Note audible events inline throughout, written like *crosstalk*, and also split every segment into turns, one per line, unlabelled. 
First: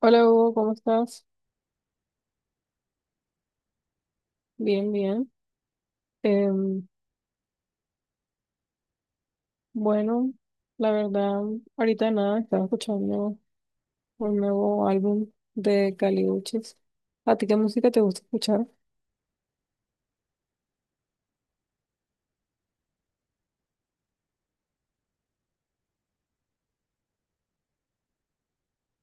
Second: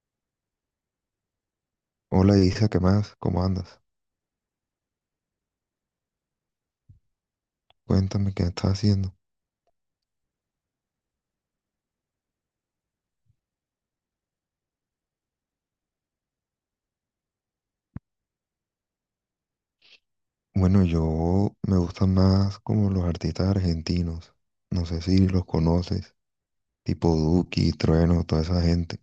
Hola Hugo, ¿cómo estás?
Hola Isa, ¿qué más? ¿Cómo andas?
Bien, bien. Em,
Cuéntame qué estás haciendo.
bueno, la verdad, ahorita nada, estaba escuchando un nuevo álbum de Caliuchis. ¿A ti qué música te gusta escuchar?
Bueno, yo me gustan más como los artistas argentinos. No sé si los conoces, tipo Duki, Trueno, toda esa gente.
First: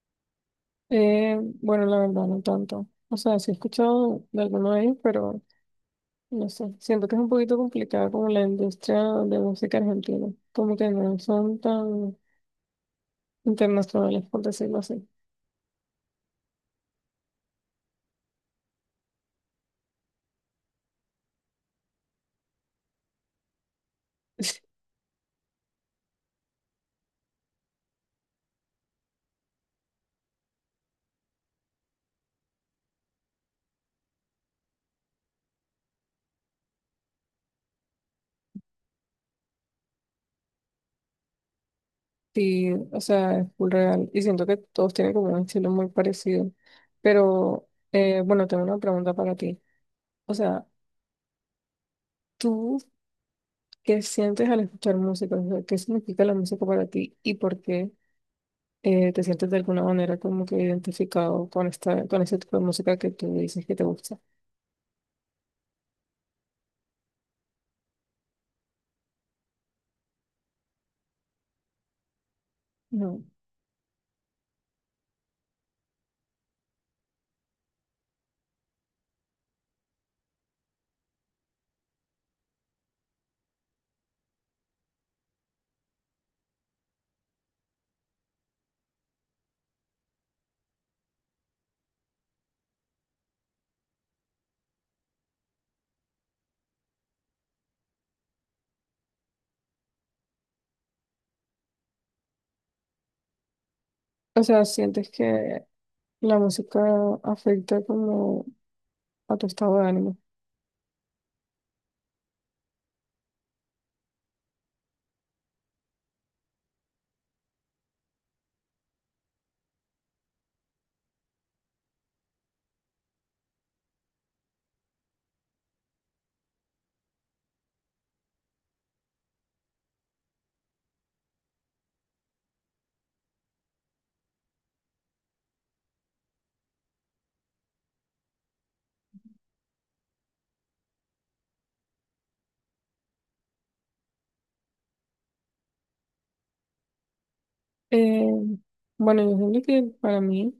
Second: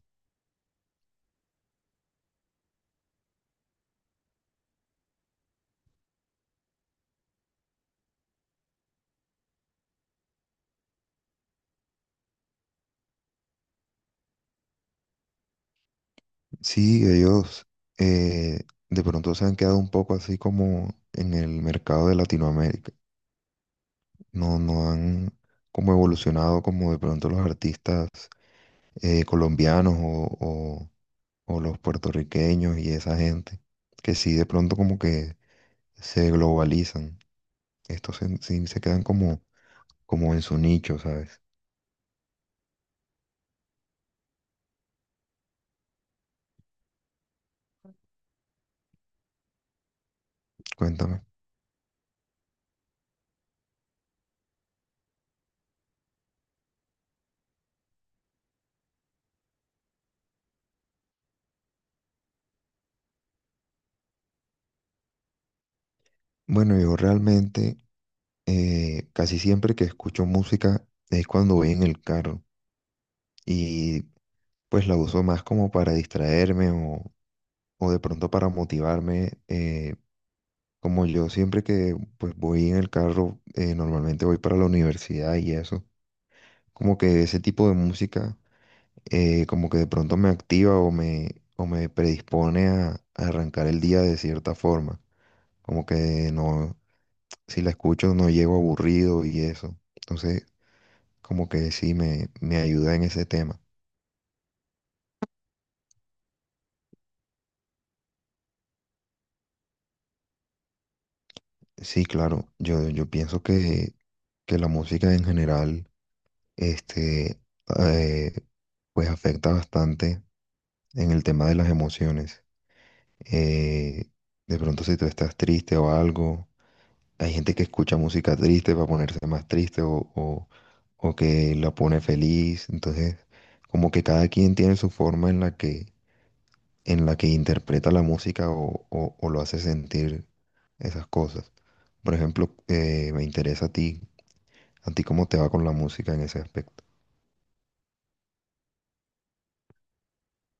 Eh, bueno, la verdad, no tanto. O sea, sí he escuchado de alguno de ellos, pero no sé. Siento que es un poquito complicado como la industria de música argentina. Como que no son tan internacionales, por decirlo así.
Sí, ellos de pronto se han quedado un poco así como en el mercado de Latinoamérica. No,
*laughs*
no han como evolucionado como de pronto los artistas colombianos o o los puertorriqueños y esa gente. Que sí, de pronto como que se globalizan. Estos sí se quedan como, como en su nicho, ¿sabes?
Sí, o sea, es full real. Y siento que todos tienen como un estilo muy parecido. Pero, bueno, tengo una pregunta para ti. O sea,
Cuéntame.
¿tú qué sientes al escuchar música? O sea, ¿qué significa la música para ti y por qué te sientes de alguna manera como que identificado con esta, con ese tipo de música que tú dices que te gusta?
Bueno, yo realmente casi siempre que escucho música es cuando voy en el carro
No.
y pues la uso más como para distraerme, o de pronto para motivarme. Como yo siempre que pues voy en el carro, normalmente voy para la universidad y eso, como que ese tipo de música como que de pronto me activa o me predispone a arrancar el día de cierta forma. Como que no, si la escucho no llego aburrido y eso. Entonces, como que me ayuda en ese tema.
O sea, ¿sientes que la música afecta como a tu estado de ánimo?
Sí, claro, yo pienso que la música en general, este, eh, pues afecta bastante en el tema de las emociones. Eh, de pronto si tú estás triste o algo. Hay gente que escucha música triste para ponerse más triste o que la pone feliz. Entonces, como que cada quien tiene su forma en la en la que interpreta la música o lo hace sentir esas cosas. Por ejemplo, me interesa a ti cómo te va con la música en ese aspecto.
Eh, bueno, yo siento que para mí...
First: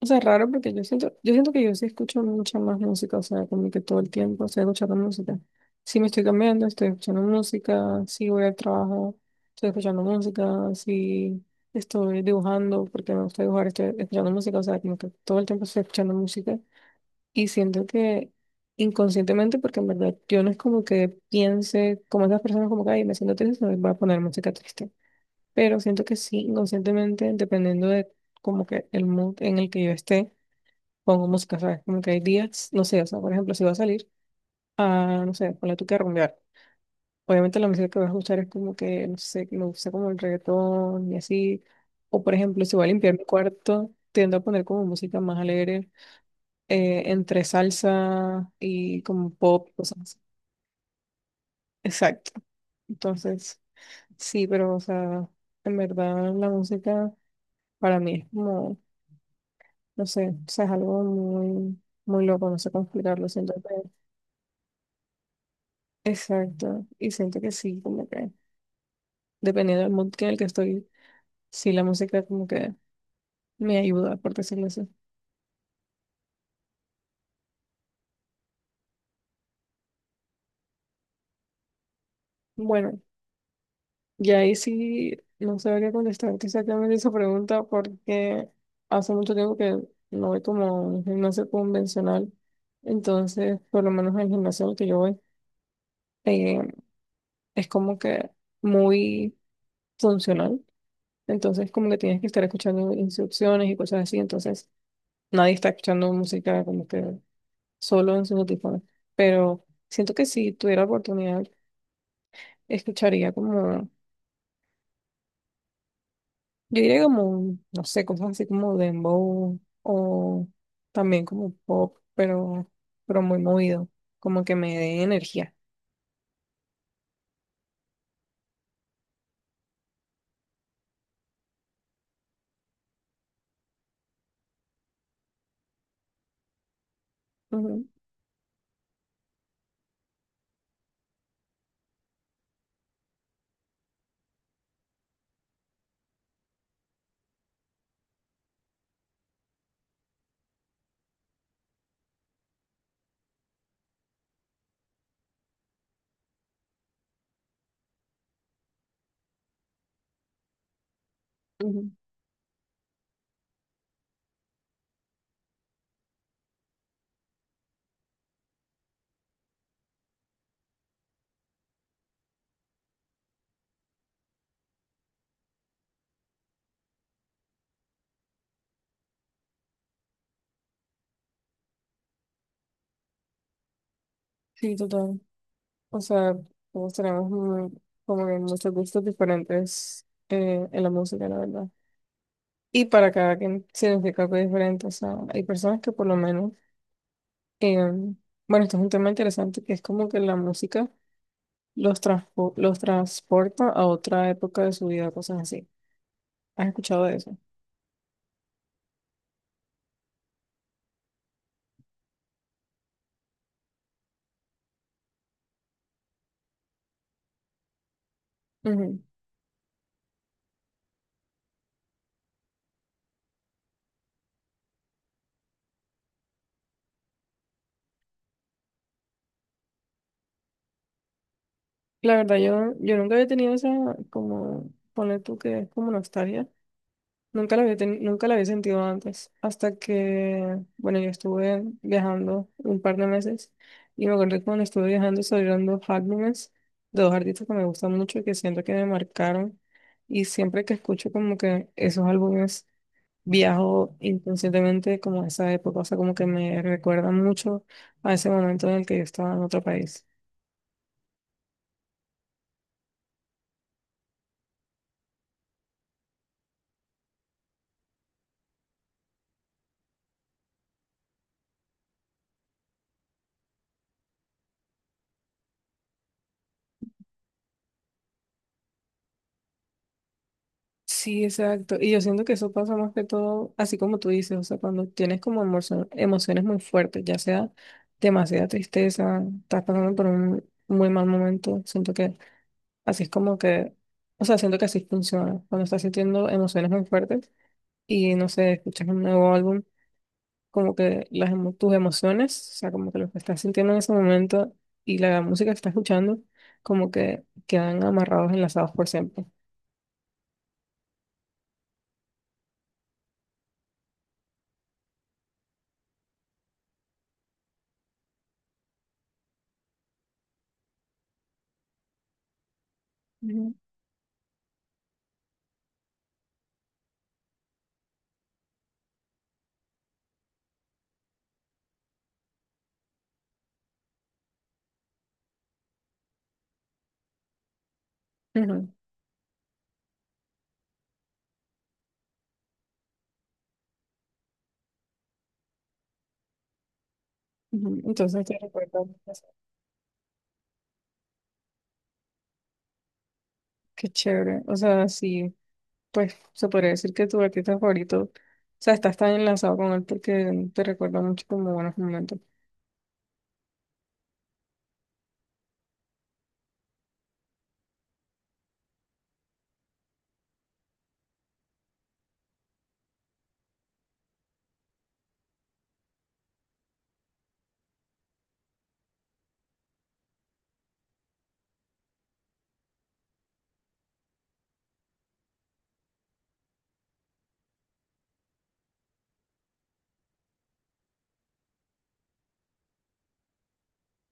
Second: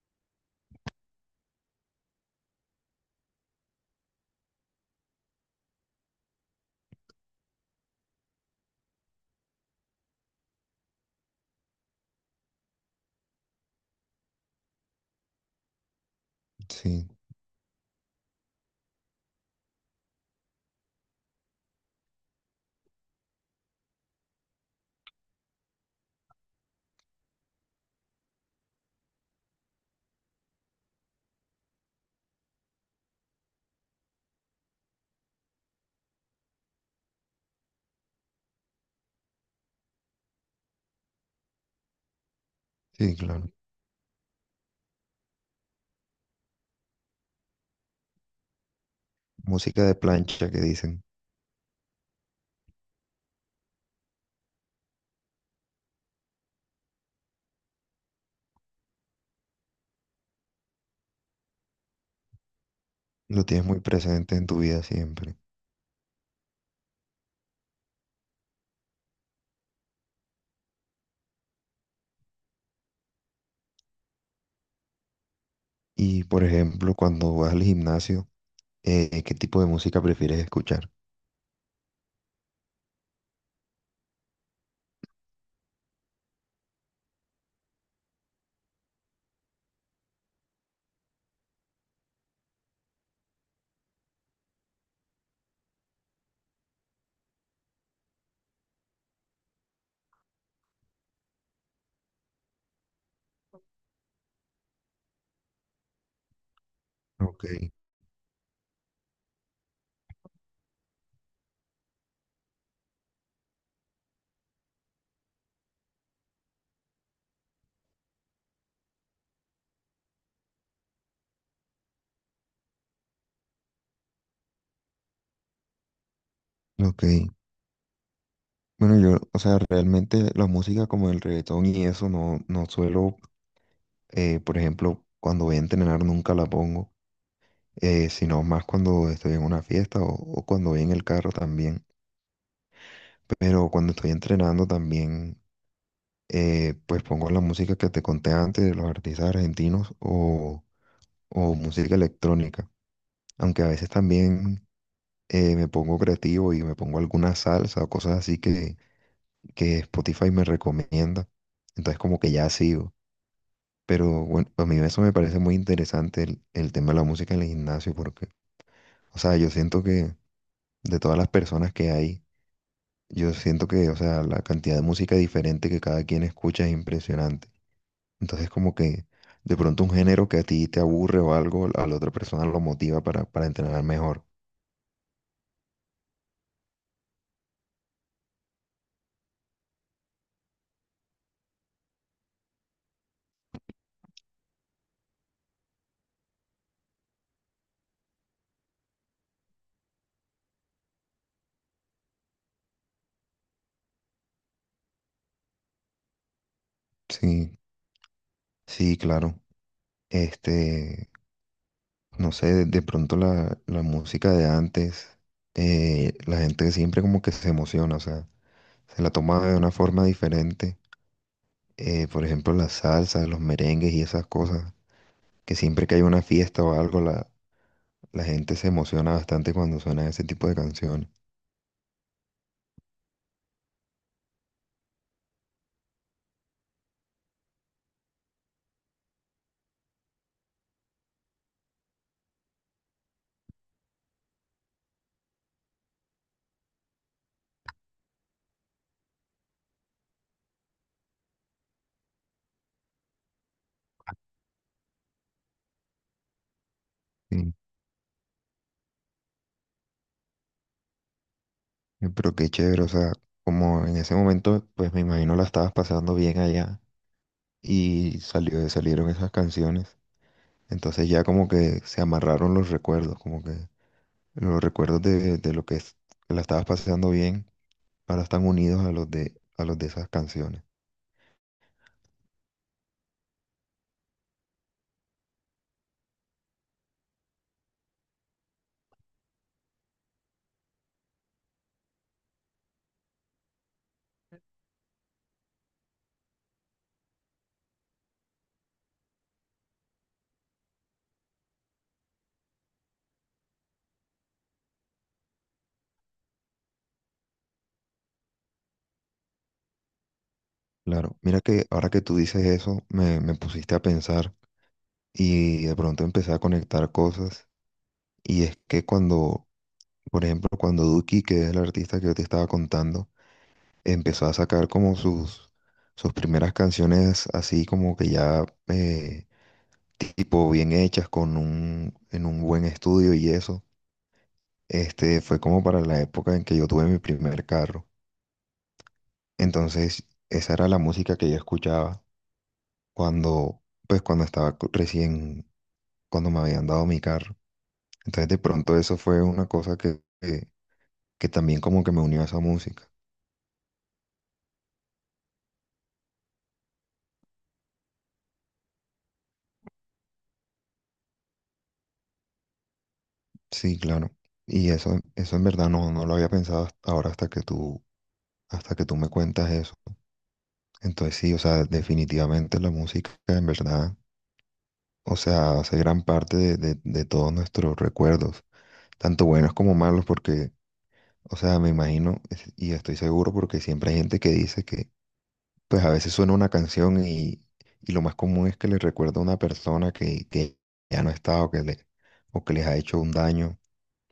O sea, es raro porque yo siento que yo sí escucho mucha más música, o sea, como que todo el tiempo estoy escuchando música. Si me estoy cambiando, estoy escuchando música, si voy al trabajo, estoy escuchando música, si estoy dibujando, porque me gusta dibujar, estoy escuchando música, o sea, como que todo el tiempo estoy escuchando música.
Sí,
Y siento que inconscientemente, porque en verdad yo no es como que piense como esas personas como que, ay, me siento triste, voy a poner música triste. Pero siento que sí, inconscientemente, dependiendo de como que el mood en el que yo esté pongo música, ¿sabes? Como que hay días, no sé, o sea, por ejemplo, si voy a salir a, no sé, ponle tú que a rumbear. Obviamente la música que voy a escuchar es como que, no sé, que me gusta como el reggaetón y así. O por ejemplo, si voy a
sí,
limpiar mi
claro.
cuarto, tiendo a poner como música más alegre, entre salsa y como pop,
Música de
cosas así.
plancha que dicen,
Exacto. Entonces, sí, pero, o sea, en verdad la música para mí es como, no sé, o sea, es algo muy, muy loco, no sé cómo explicarlo,
lo
siento.
tienes muy presente en tu vida siempre.
Exacto. Y siento que sí, como que dependiendo del mood que en el que estoy, sí, la música como que me ayuda, por decirlo así.
Y por ejemplo, cuando vas al gimnasio, ¿qué tipo de música prefieres escuchar?
Bueno, y ahí sí no sabría contestarte exactamente esa pregunta porque hace mucho tiempo que no voy como a un gimnasio convencional. Entonces, por lo menos en el gimnasio al que yo voy, eh, es como que muy funcional. Entonces, como que tienes que estar escuchando instrucciones y cosas así. Entonces, nadie está escuchando música como que
Ok.
solo en sus audífonos. Pero siento que si tuviera la oportunidad, escucharía como, yo diría como, no sé, cosas así como dembow o también como pop, pero muy movido, como que me dé energía.
Ok, bueno, yo, o sea, realmente la música como el reggaetón y eso no suelo, por ejemplo, cuando voy a entrenar nunca la pongo,
Ujú,
sino más cuando estoy en una fiesta o cuando voy en el carro también. Pero cuando estoy entrenando también, pues pongo la música que te conté antes, de los artistas argentinos o música electrónica, aunque a veces también me pongo creativo y me pongo alguna salsa o cosas así que Spotify me recomienda.
ujú.
Entonces como que ya sigo. Pero bueno, a mí eso me parece muy interesante el tema de la música en el gimnasio porque, o sea, yo siento que de todas las personas que hay, yo siento que, o sea, la cantidad de música diferente que cada quien escucha es impresionante. Entonces como que de pronto un género que a ti te aburre o algo, a la otra persona lo motiva para entrenar mejor.
Sí, total. O sea, todos tenemos muy- como que muchos gustos diferentes en la música, la verdad. Y para cada quien significa algo diferente. O sea, hay personas que por lo menos... Em, bueno, esto es un tema interesante que es como que la música los, transpo- los transporta a otra época de su vida, cosas así. ¿Has escuchado de eso?
Sí, sí, claro. Este, no sé, de pronto la música de antes, la gente siempre como que se emociona, o sea,
Ujú.
se la toma de una forma diferente. Por ejemplo, las salsas, los merengues y esas cosas, que siempre que hay una fiesta o algo, la gente se emociona bastante cuando suena ese tipo de canciones.
La verdad, yo nunca había tenido esa, como, poner tú que es como nostalgia. Nunca la había, teni- nunca la había sentido antes. Hasta que, bueno, yo estuve viajando un par de meses y me acuerdo que cuando estuve viajando salieron dos álbumes de dos artistas que me gustan mucho y que siento que me marcaron. Y siempre que escucho como que esos álbumes viajo inconscientemente como a esa época, o sea, como que me recuerda
Sí.
mucho a ese momento en el que yo estaba en otro país.
Pero qué chévere, o sea, como en ese momento, pues me imagino la estabas pasando bien allá y salieron esas canciones. Entonces ya como que se amarraron los recuerdos, como que los recuerdos de lo que, que la estabas pasando bien ahora están unidos a los a los de esas canciones.
Sí, exacto. Y yo siento que eso pasa más que todo, así como tú dices, o sea, cuando tienes como emocio- emociones muy fuertes, ya sea demasiada tristeza, estás pasando por un muy mal momento, siento que así es como que, o sea, siento que así funciona, cuando estás sintiendo emociones muy fuertes y, no sé, escuchas un nuevo álbum. Como que las, emo- tus emociones, o sea, como que lo que estás sintiendo en ese momento y la música que estás escuchando, como que quedan amarrados, enlazados por siempre.
Claro, mira que ahora que tú dices eso, me pusiste a pensar y de pronto empecé a conectar cosas. Y es que cuando, por ejemplo, cuando Duki, que es el artista que yo te estaba contando,
Ujú,
empezó a sacar como sus primeras canciones así como que ya tipo bien hechas, en un buen estudio y eso. Fue como para la época en que yo tuve mi primer carro.
ujú,
Entonces, esa era la música que yo escuchaba cuando, pues, cuando estaba recién, cuando me habían dado mi carro.
ujú. Entonces
Entonces,
te
de pronto
recuerda,
eso
pues,
fue una cosa que también como que me unió a esa música.
qué chévere. O sea, sí, pues se podría decir que tu artista favorito, o sea, estás tan enlazado con él porque te recuerda mucho como buenos momentos.
Sí, claro. Y eso en verdad no, no lo había pensado hasta ahora, hasta que hasta que tú me cuentas eso. Entonces, sí, o sea, definitivamente la música en verdad, o sea, hace gran parte de todos nuestros recuerdos, tanto buenos como malos, porque, o sea, me imagino y estoy seguro porque siempre hay gente que dice que, pues a veces suena una canción y lo más común es que le recuerda a una persona que ya no está o o que les ha hecho un daño.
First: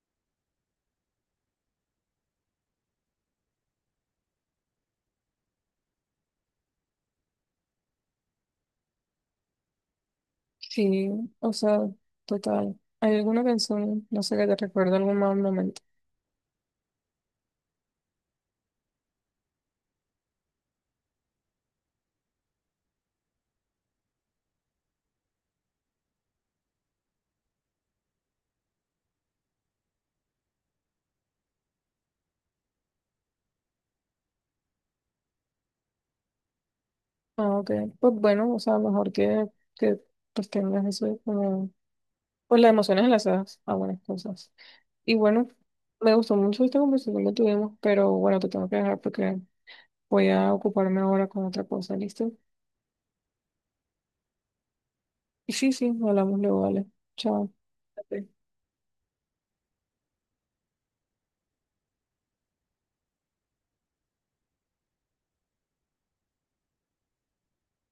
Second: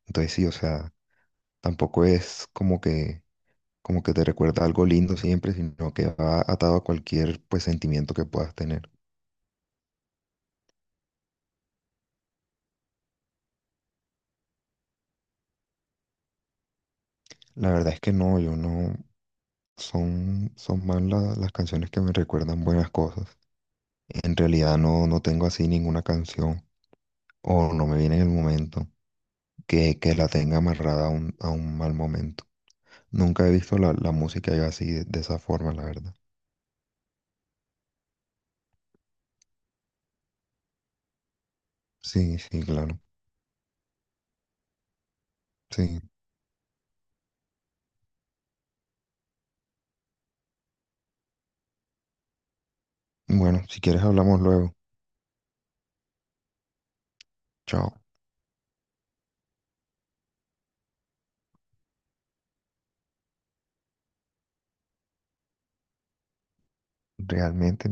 Entonces sí, o sea, tampoco es como que te recuerda algo lindo siempre, sino que va atado a cualquier, pues, sentimiento que puedas tener.
Sí, o sea, total. ¿Hay alguna canción, no sé, que te recuerda algún mal momento?
La verdad es que no, yo no, son más las canciones que me recuerdan buenas cosas. En realidad no, no tengo así ninguna canción o no me viene en el momento que la tenga amarrada a un mal momento. Nunca he visto la música yo así de esa forma, la verdad.
Ah, ok. Pues bueno, o sea, mejor que pues tengas eso como,
Sí, sí,
pues las
claro.
emociones enlazadas a buenas cosas. Y bueno,
Sí.
me gustó mucho esta conversación que tuvimos, pero bueno, te tengo que dejar porque voy a ocuparme ahora con otra cosa, ¿listo?
Bueno, si quieres hablamos luego.
Y sí, sí, hablamos luego, vale. Chao.
Chao.
Ok.
Realmente.